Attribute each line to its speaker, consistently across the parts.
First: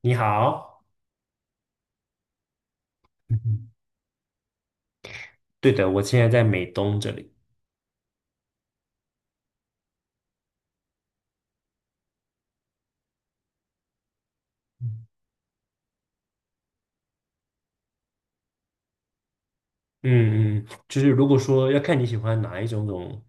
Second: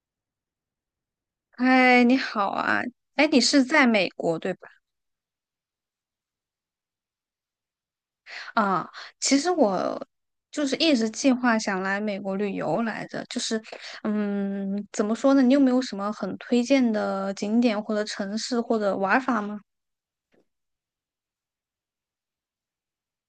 Speaker 1: 你好，
Speaker 2: 嗨，你好啊！哎，你是
Speaker 1: 嗯
Speaker 2: 在美国对吧？
Speaker 1: 对的，我现在在美东这里。
Speaker 2: 啊，其实我就是一直计划想来美国旅游来着，就是，怎
Speaker 1: 嗯
Speaker 2: 么说呢？你有没有什么很推荐的景点或者城市或者玩法吗？
Speaker 1: 嗯就是如果说要看你喜欢哪一种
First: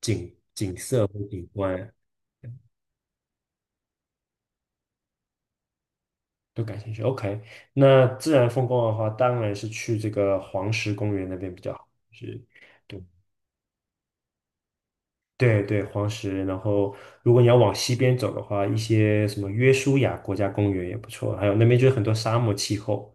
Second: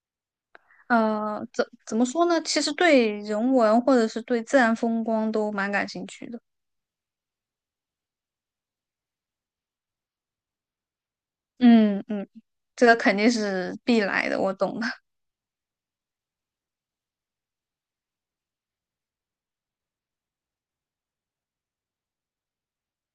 Speaker 1: 景色或
Speaker 2: 呃，
Speaker 1: 景
Speaker 2: 怎
Speaker 1: 观
Speaker 2: 怎么说呢？其实对人文或者是对自然风光都蛮感兴趣的。
Speaker 1: 都感兴趣，OK。那自然风光的话，当然是去这个黄石公园那边比较好。
Speaker 2: 嗯嗯，
Speaker 1: 是，
Speaker 2: 这个
Speaker 1: 对。
Speaker 2: 肯定是必来的，我懂的。
Speaker 1: 对，黄石。然后，如果你要往西边走的话，一些什么约书亚国家公园也不错，还有那边就是很多沙漠气候，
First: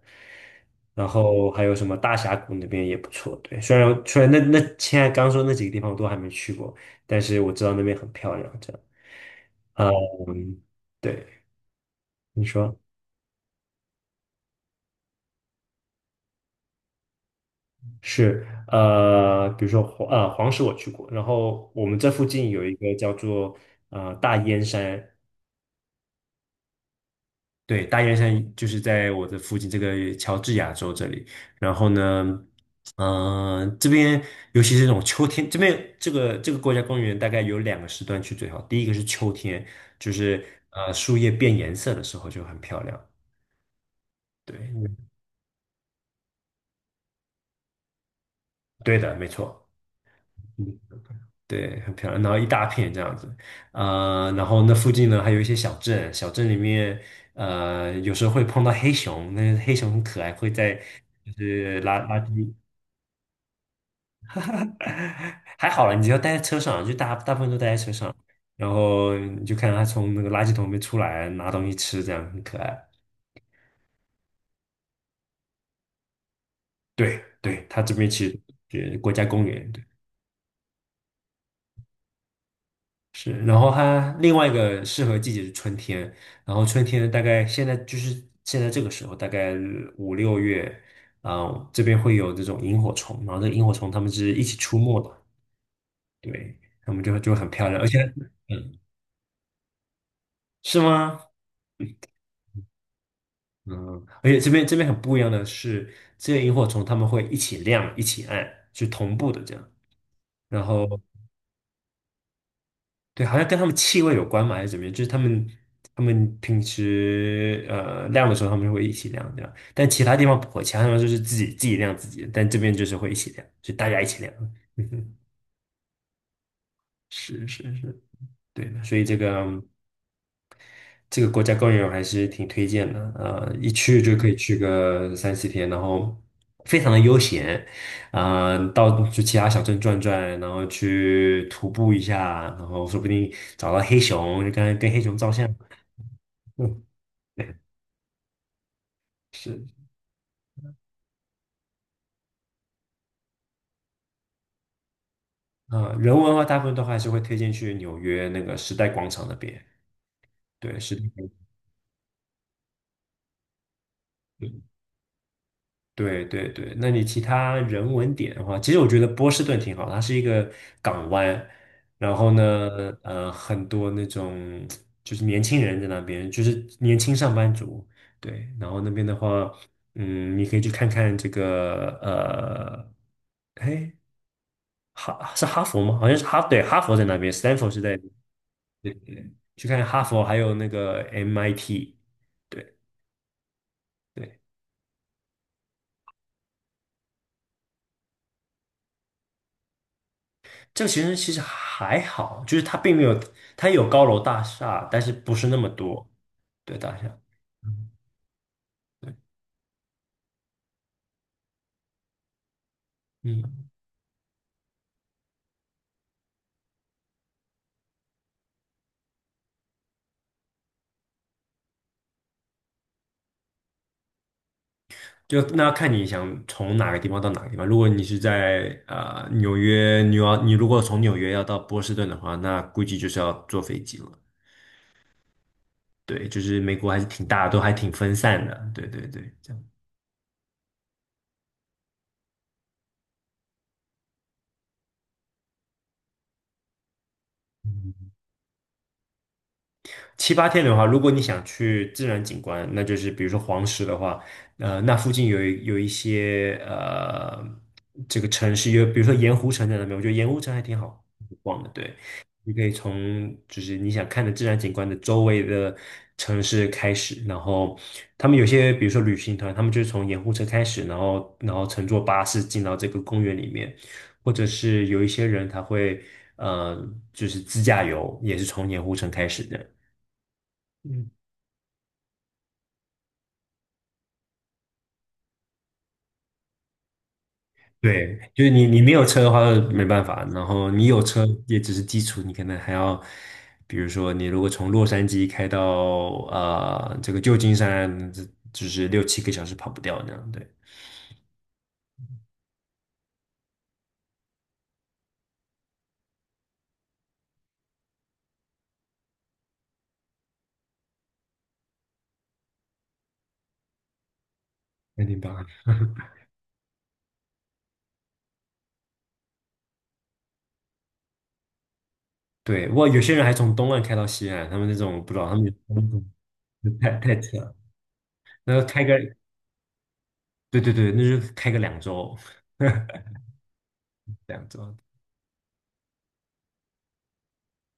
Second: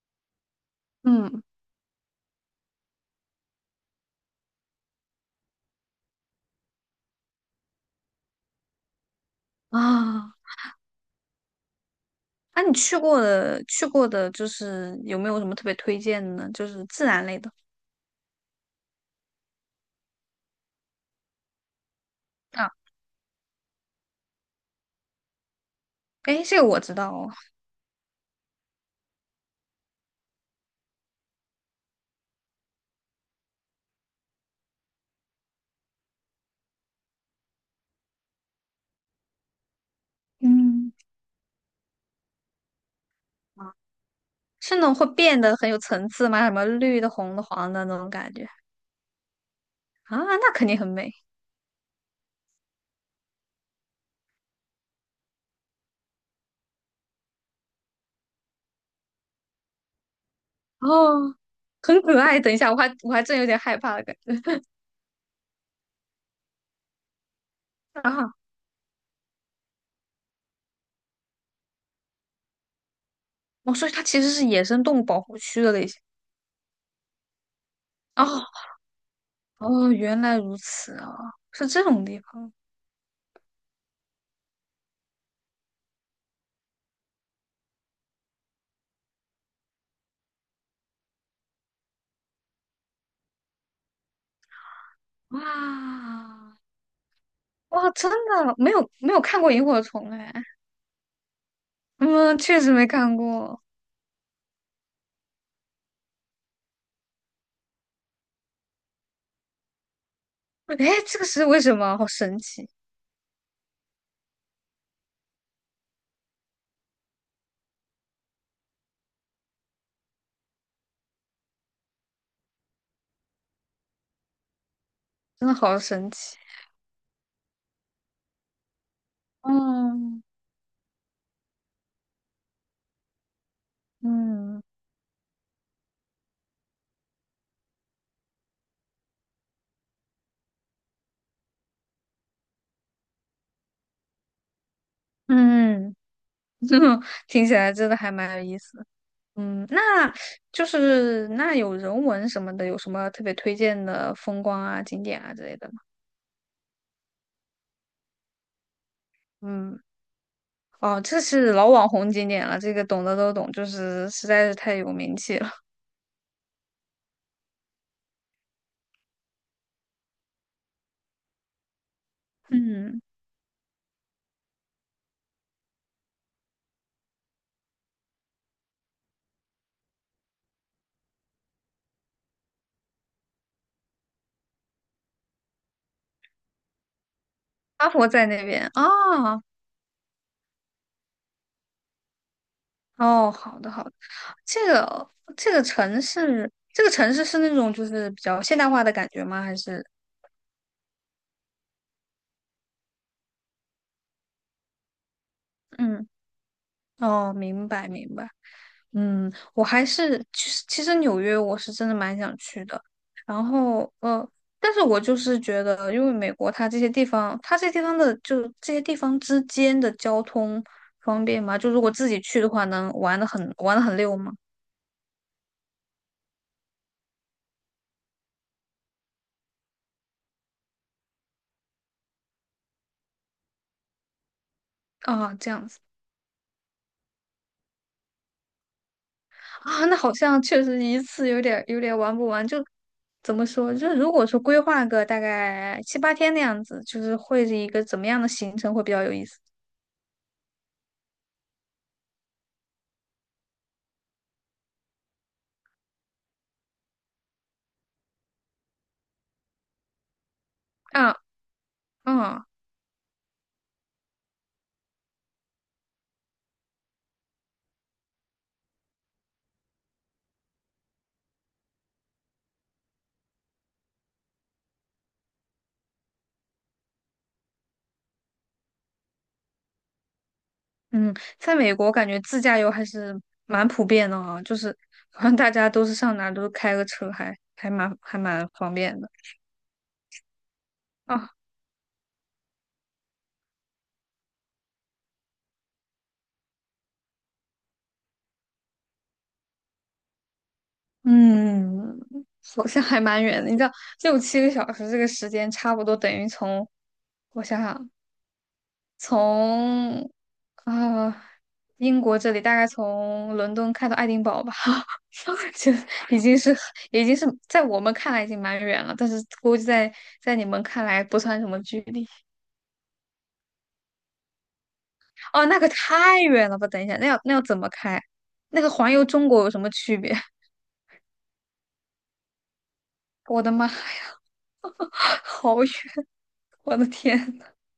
Speaker 1: 然
Speaker 2: 嗯
Speaker 1: 后还有什么大峡谷那边也不错。对，虽然现在刚说那几个地方我都还没去过，但是我知道那边很漂亮。这样，
Speaker 2: 啊。
Speaker 1: 嗯，对，你
Speaker 2: 啊，你
Speaker 1: 说
Speaker 2: 去过的去过的，就是有没有什么特别推荐的呢？就是自然类的
Speaker 1: 是比如说黄石我去过，然后我们这附近有
Speaker 2: 啊，
Speaker 1: 一个叫做大燕山，
Speaker 2: 哎，这个我知道哦，
Speaker 1: 对，大雁山就是在我的附近这个乔治亚州这里。然后呢，嗯，这边尤其是这种秋天，这个国家公园大概有两个时段去最好。第一个是秋天，就是
Speaker 2: 嗯，
Speaker 1: 树叶变颜色的时候就很漂亮。
Speaker 2: 啊，
Speaker 1: 对，
Speaker 2: 是那种会
Speaker 1: 嗯
Speaker 2: 变得很有层次吗？什么绿的、红的、黄的那种感觉
Speaker 1: 对的，没错。
Speaker 2: 啊，那
Speaker 1: 嗯，
Speaker 2: 肯定很美。
Speaker 1: 对，很漂亮，然后一大片这样子，然后那附近呢还有一些小镇，小镇里面，有时候会碰到黑熊，那黑熊很可爱，会在就
Speaker 2: 哦，
Speaker 1: 是
Speaker 2: 很可
Speaker 1: 垃
Speaker 2: 爱。等
Speaker 1: 圾。
Speaker 2: 一下，我还真有点害怕的感觉
Speaker 1: 还好了，你只要待在车上，就大部分都待在车上，
Speaker 2: 啊。
Speaker 1: 然后你就看到他从那个垃圾桶里面出来拿东西吃，这样很可爱。
Speaker 2: 哦，所以它其实是野生动物保护区的类型。
Speaker 1: 对，它这边
Speaker 2: 哦
Speaker 1: 其实是国家公园，对
Speaker 2: 哦，原来如此啊，是这种地方。
Speaker 1: 是。然后它另外一个适合季节是春天，然后春天大概现在就是现在这个时候，大概五六月，啊、这边会有这种萤火虫，然后这个萤火虫它们是一起出没的，
Speaker 2: 哇。
Speaker 1: 对，它们就很漂亮，而
Speaker 2: 哇，
Speaker 1: 且
Speaker 2: 真的没
Speaker 1: 嗯，
Speaker 2: 有没有看过萤火虫哎。
Speaker 1: 是吗？
Speaker 2: 嗯，确实没看过。
Speaker 1: 嗯，而且这边很不一样的是，这些萤火虫它们会一起亮、一起暗，是同步的这样。然
Speaker 2: 哎，
Speaker 1: 后
Speaker 2: 这个是为什么？好神奇，
Speaker 1: 对，好像跟它们气味有关嘛，还是怎么样？就是它们平时亮的时候，它们会一起亮这样，但其他地方不会，其他地方就是自己亮自己的，但这边就是会一起亮，就大家一起亮。嗯哼，
Speaker 2: 真的好神奇。
Speaker 1: 是是是，对的。所以这个。
Speaker 2: 嗯
Speaker 1: 这个国家公园我还是挺推荐的，一去就可以去
Speaker 2: 嗯
Speaker 1: 个三四天，然后非常的悠闲，啊、到去其他小镇转转，然后去徒步一下，然后说不定找到黑熊，就跟黑熊照相。
Speaker 2: 嗯，
Speaker 1: 嗯，
Speaker 2: 听起
Speaker 1: 对，
Speaker 2: 来真的还蛮有意思的。
Speaker 1: 是，
Speaker 2: 嗯，那就是那有人文什么的，有什么特别推荐的风光啊、景点啊之类的吗？
Speaker 1: 啊、人文的话，大部分都还是会推荐去纽约那个时代广场那边，
Speaker 2: 嗯。
Speaker 1: 对，是
Speaker 2: 哦，
Speaker 1: 的。
Speaker 2: 这是老网红景点了，这个懂的都懂，就是实在是太有名气了。
Speaker 1: 对，那你其他人文点的话，其实我觉得波士顿挺好，它是一个港湾，然后嗯 呢，
Speaker 2: 嗯，
Speaker 1: 很多那种就是年轻人在那边，就是年轻上班族，对，然后那边的话，嗯，你可以去看看这个，哎，是哈佛吗？好像是哈，对，哈佛在那边，Stanford 是
Speaker 2: 阿
Speaker 1: 在，
Speaker 2: 婆在那边啊，
Speaker 1: 对
Speaker 2: 哦
Speaker 1: 去看哈佛，还有那个 MIT，对。
Speaker 2: 哦，好的好的，
Speaker 1: 对。
Speaker 2: 这个这个城市，这个城市是那种就是比较现代化的感觉吗？还是
Speaker 1: 这个其实还好，就是它并没有，它有高楼大厦，但是不是那么多，
Speaker 2: 嗯，
Speaker 1: 对大厦。
Speaker 2: 哦，明白
Speaker 1: 嗯
Speaker 2: 明白，
Speaker 1: 对，
Speaker 2: 嗯，我还是其实纽约我是真的蛮想去的，
Speaker 1: 嗯，
Speaker 2: 然后但是我就是觉得，因为美国它这些地方，它这些地方的就这些地方之间的交通方便吗？就如果自己去的话，能玩的很玩的很溜吗？
Speaker 1: 就那要看你想从哪个地方到哪个地方。如果你是在纽约，你如果从纽约要到波士顿的话，那估计就是要坐飞机了。
Speaker 2: 啊，这样子。
Speaker 1: 对，就是美国还是挺大的都还挺分散的。对，这样。
Speaker 2: 啊，那好像确实一次有点玩不完，就怎么说？就是如果说规划个大概七八天那样子，就是会是一个怎么
Speaker 1: 嗯
Speaker 2: 样的行程会比较有意思？
Speaker 1: 七八天的话，如果你想去自然景观，那就是比如说黄石的话，那附近有一些这个城市，有比如说盐湖城在那边，我觉得盐湖城还挺好
Speaker 2: 啊
Speaker 1: 逛的。对，
Speaker 2: 啊
Speaker 1: 你可以从就是你想看的自然景观的周围的城市开始，然后他们有些比如说旅行团，他们就是从盐湖城开始，然后乘坐巴士进到这个公园里面，或者是有一些人他会。呃，就是自驾游也是从盐湖城开始的。嗯，
Speaker 2: 嗯，在美国感觉自驾游还是蛮普遍的啊，就是好像大家都是上哪儿都是开个车，还，还蛮
Speaker 1: 对，
Speaker 2: 还
Speaker 1: 就
Speaker 2: 蛮
Speaker 1: 是
Speaker 2: 方
Speaker 1: 你没
Speaker 2: 便
Speaker 1: 有
Speaker 2: 的
Speaker 1: 车的话没办法，然后你有车
Speaker 2: 啊。
Speaker 1: 也只是基础，你可能还要，比如说你如果从洛杉矶开到这个旧金山，这就是六七个小时跑不掉那样，对，
Speaker 2: 嗯，好像还蛮远的，你知道六七个小时这个时间差不多等于从我想想。从呃英国这里大概从伦敦开到爱丁堡吧，
Speaker 1: 肯定
Speaker 2: 就
Speaker 1: 吧？
Speaker 2: 已经是已经是在我们看来已经蛮远了，但是估计在你们看来不算什么距离。
Speaker 1: 对，哇，有些人还从东岸开到西岸，他们那种不知道他们
Speaker 2: 哦，
Speaker 1: 有
Speaker 2: 那个
Speaker 1: 那
Speaker 2: 太远了吧？
Speaker 1: 种
Speaker 2: 等一下，那
Speaker 1: 太
Speaker 2: 要那
Speaker 1: 扯
Speaker 2: 要
Speaker 1: 了，
Speaker 2: 怎么开？那
Speaker 1: 那
Speaker 2: 个
Speaker 1: 开
Speaker 2: 环
Speaker 1: 个
Speaker 2: 游中国有什么区别？
Speaker 1: 对，那就开个两周，
Speaker 2: 我的妈呀，
Speaker 1: 两周，
Speaker 2: 好远！我的天，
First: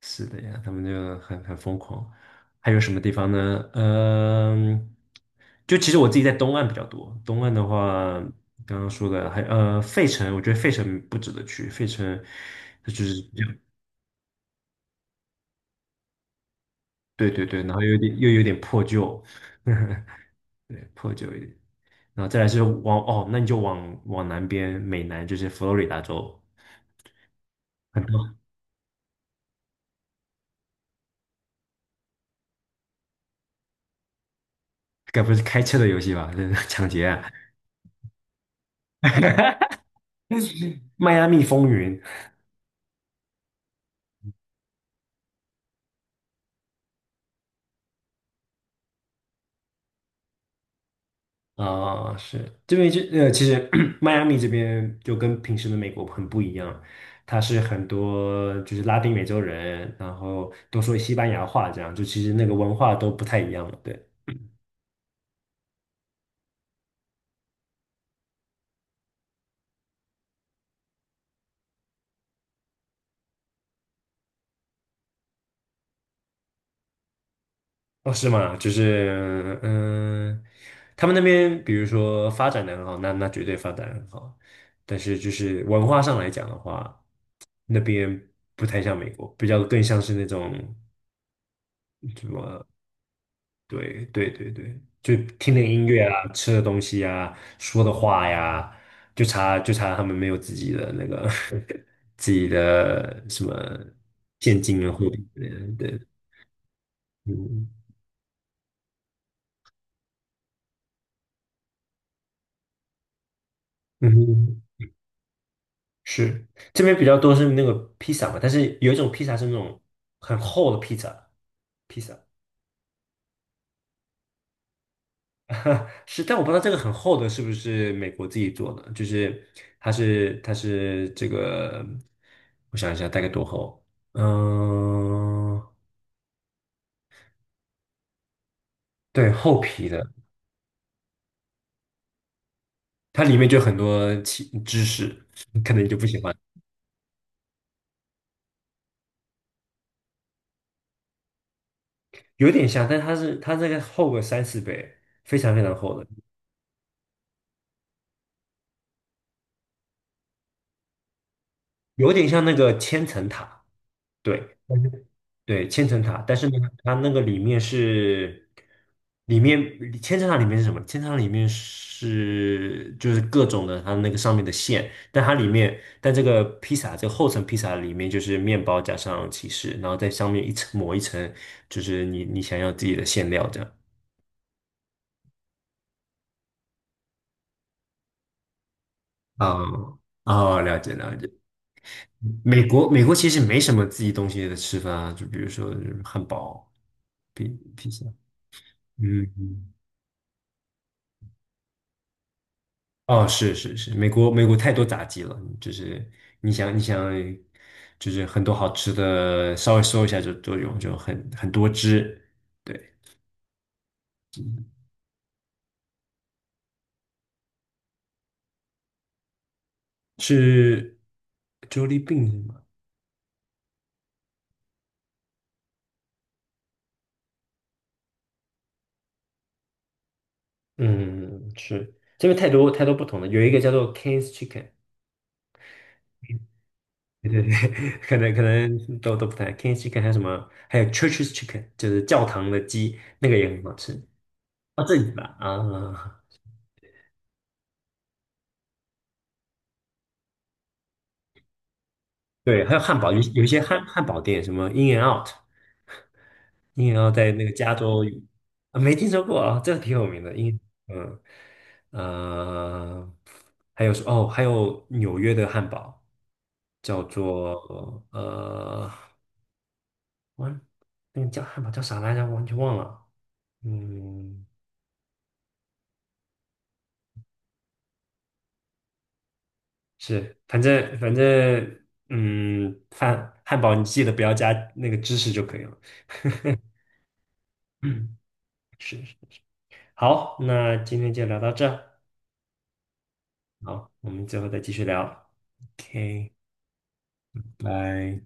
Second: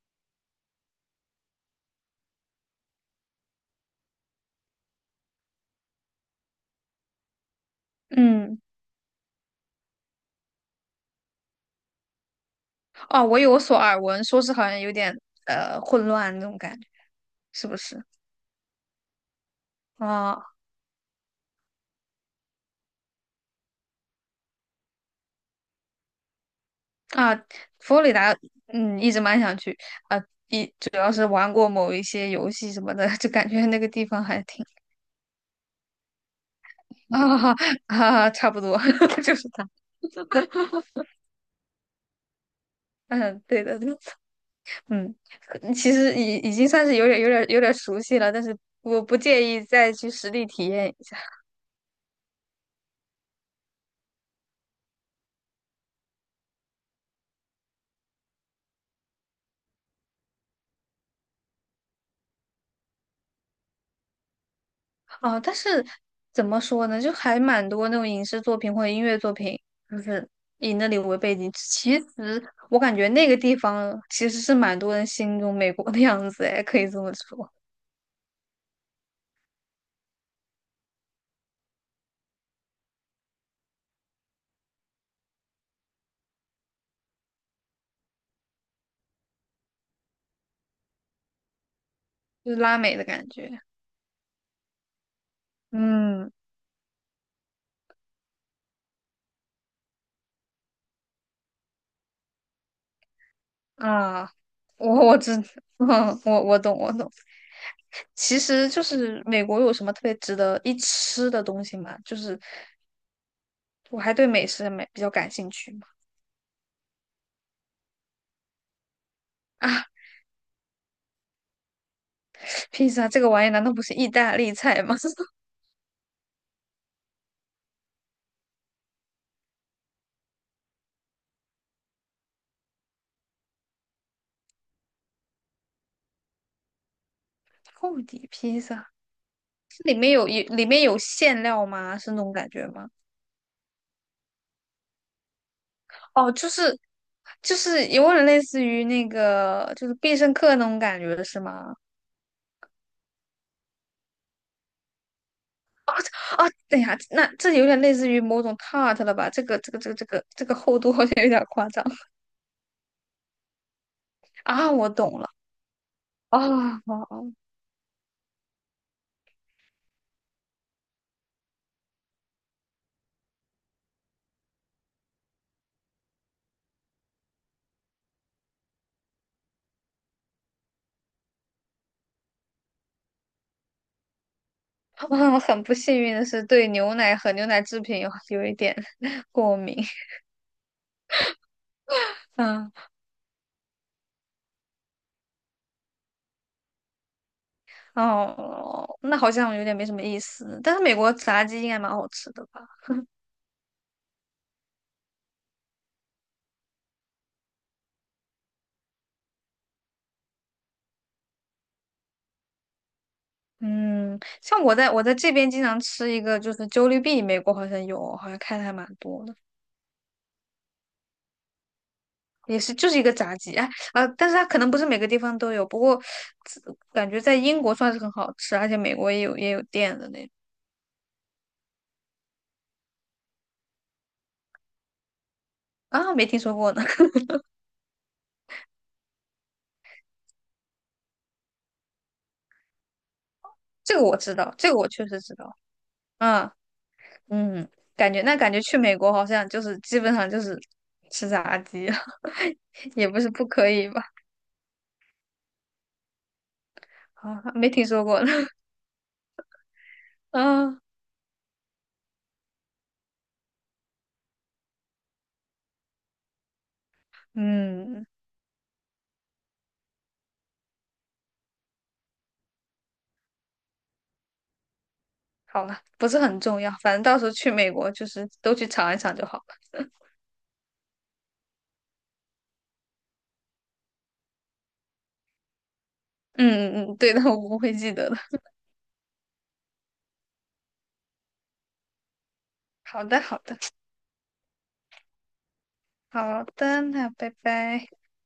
Speaker 1: 是的呀，他们就很疯狂。还有什么地方呢？嗯，就其实我自己在东岸比较多。东岸的话，
Speaker 2: 嗯，
Speaker 1: 刚刚说的还费城，我觉得费城不值得去。费城它就是
Speaker 2: 哦，
Speaker 1: 比
Speaker 2: 我
Speaker 1: 较
Speaker 2: 有所耳闻，说是好像有点呃混乱那种感觉，
Speaker 1: 对，
Speaker 2: 是
Speaker 1: 然
Speaker 2: 不
Speaker 1: 后
Speaker 2: 是？
Speaker 1: 有点破旧，
Speaker 2: 啊、
Speaker 1: 对，破旧一点。然后再来是往哦，那你就往南边，美南就是佛罗里达州，
Speaker 2: 啊，佛罗
Speaker 1: 很
Speaker 2: 里
Speaker 1: 多
Speaker 2: 达，嗯，一直蛮想去啊，一主要是玩过某一些游戏什么的，就感觉那个地方还挺
Speaker 1: 该不是开车的游戏吧？这是抢劫啊！
Speaker 2: 啊哈，差不多 就是它。
Speaker 1: 迈阿密风云，
Speaker 2: 嗯，对的，对的。嗯，其实已经算是有点熟悉了，但是我不介意再去实地体验一下。
Speaker 1: 啊，是这边就其实 迈阿密这边就跟平时的美国很不一样，它是很多就是拉丁美洲人，然后都说西班牙话，这样就其实那个文化都不太一样了。对，
Speaker 2: 哦，但是怎么说呢，就还蛮多那种影视作品或者音乐作品，就是以那里为背景。其实我感觉那个地方其实是蛮多人心中美国的样子，哎，可以这么说，
Speaker 1: 哦，是吗？就是他们那边比如说发展的很好，那绝对发展得很好，但是就是文化上来讲的话，那边不太像美国，比较更像是那种。什
Speaker 2: 就是
Speaker 1: 么。
Speaker 2: 拉美的感觉。
Speaker 1: 对对对对，就听点音乐啊，
Speaker 2: 嗯
Speaker 1: 吃的东西啊，说的话呀，就差他们没有自己的那个 自己的什么
Speaker 2: 啊，
Speaker 1: 现金啊
Speaker 2: 我
Speaker 1: 货币
Speaker 2: 我知，
Speaker 1: 之类 的对，
Speaker 2: 嗯，我懂我懂。
Speaker 1: 嗯
Speaker 2: 其实就是美国有什么特别值得一吃的东西吗？就是我
Speaker 1: 嗯
Speaker 2: 还对美
Speaker 1: 哼
Speaker 2: 食美比较感兴趣嘛。
Speaker 1: 是这边比较多是那个披萨嘛，但是有一种披萨是那
Speaker 2: 啊，
Speaker 1: 种很厚的披萨，披萨，
Speaker 2: 披萨这个玩意难道不是意大利菜吗？
Speaker 1: 是，但我不知道这个很厚的是不是美国自己做的，就是它是这个，我想一下大概多厚，嗯、
Speaker 2: 厚底披萨。
Speaker 1: 对，厚皮
Speaker 2: 里
Speaker 1: 的，
Speaker 2: 面有里面有馅料吗？是那种感觉吗？
Speaker 1: 它里面就很多其知识，可能你就不喜
Speaker 2: 哦，
Speaker 1: 欢，
Speaker 2: 就是有点类似于那个就是必胜客那种感觉是吗？
Speaker 1: 有点像，但它这个厚个三四倍，非常厚的，
Speaker 2: 啊，等一下，那这有点类似于某种 tart 了吧？这个厚度好像有点夸张
Speaker 1: 有点像那个千层塔，对，
Speaker 2: 啊！我懂了。
Speaker 1: 对，千层塔，但
Speaker 2: 啊
Speaker 1: 是呢，它
Speaker 2: 哦
Speaker 1: 那个
Speaker 2: 哦，
Speaker 1: 里面是，里面千层塔里面是什么？千层塔里面是就是各种的它那个上面的馅，但它里面，但这个披萨这个厚层披萨里面就是面包加上起司，然后在上面一层抹一层，就是你想要自己的馅料这样。
Speaker 2: 我很不幸运的是，对牛奶和牛奶制品有一点 过
Speaker 1: 啊
Speaker 2: 敏。
Speaker 1: 啊，了解了解。
Speaker 2: 嗯，
Speaker 1: 美国其实没什么自己东西的吃法，就比如说汉堡、披披萨，
Speaker 2: 哦，那
Speaker 1: 嗯
Speaker 2: 好像有
Speaker 1: 嗯。
Speaker 2: 点没什么意思。但是美国炸鸡应该蛮好吃的吧？
Speaker 1: 哦，是是是，美国太多炸鸡了，就是你想，就是很多好吃的，稍微搜一下就都有，就很多汁。对，
Speaker 2: 嗯，像我在这边经常吃一个，就是 JLLBE 币，美国好像有，好像开的还蛮多的，
Speaker 1: 是 Jollibee 是
Speaker 2: 也
Speaker 1: 吗？
Speaker 2: 是就是一个炸鸡，哎啊，但是它可能不是每个地方都有，不过自感觉在英国算是很好吃，而且美国也有店的那种
Speaker 1: 嗯，是这边太多不同的，有一个叫做 King's Chicken，
Speaker 2: 啊，没听说过呢，
Speaker 1: 对，可能都不太 King's Chicken，还有什么，还有 Church's e Chicken，就是教堂的鸡，那个也很好吃。
Speaker 2: 这个我知道，这个
Speaker 1: 哦，
Speaker 2: 我
Speaker 1: 这
Speaker 2: 确
Speaker 1: 里
Speaker 2: 实知
Speaker 1: 吧，
Speaker 2: 道，
Speaker 1: 啊，
Speaker 2: 啊嗯。感觉去美国好像就是基本上就是吃炸鸡，
Speaker 1: 对，还有汉
Speaker 2: 也
Speaker 1: 堡，
Speaker 2: 不是
Speaker 1: 有
Speaker 2: 不
Speaker 1: 一些
Speaker 2: 可以吧，
Speaker 1: 汉堡店，什么 In and Out。鹰眼 要在
Speaker 2: 啊，
Speaker 1: 那个
Speaker 2: 没
Speaker 1: 加
Speaker 2: 听
Speaker 1: 州
Speaker 2: 说过呢，
Speaker 1: 啊，没听说过啊，这个挺有名 的。鹰，
Speaker 2: 啊
Speaker 1: 嗯，呃，还有是哦，还有纽约的汉堡叫做
Speaker 2: 嗯。
Speaker 1: 完，那个叫汉堡叫啥来着？我完全忘了。嗯，
Speaker 2: 好了，不是很重要，反正到时候去美国就是都去尝一尝就好了。
Speaker 1: 是，反正，嗯，汉堡你记得不要加那个芝士就可以了。
Speaker 2: 嗯 嗯嗯，对的，我不会记得
Speaker 1: 嗯，
Speaker 2: 的。
Speaker 1: 是是。好，那今天就聊到这儿
Speaker 2: 好的，好的，
Speaker 1: 好，我们最后再继续聊。OK。
Speaker 2: 好的，那拜拜。
Speaker 1: 拜。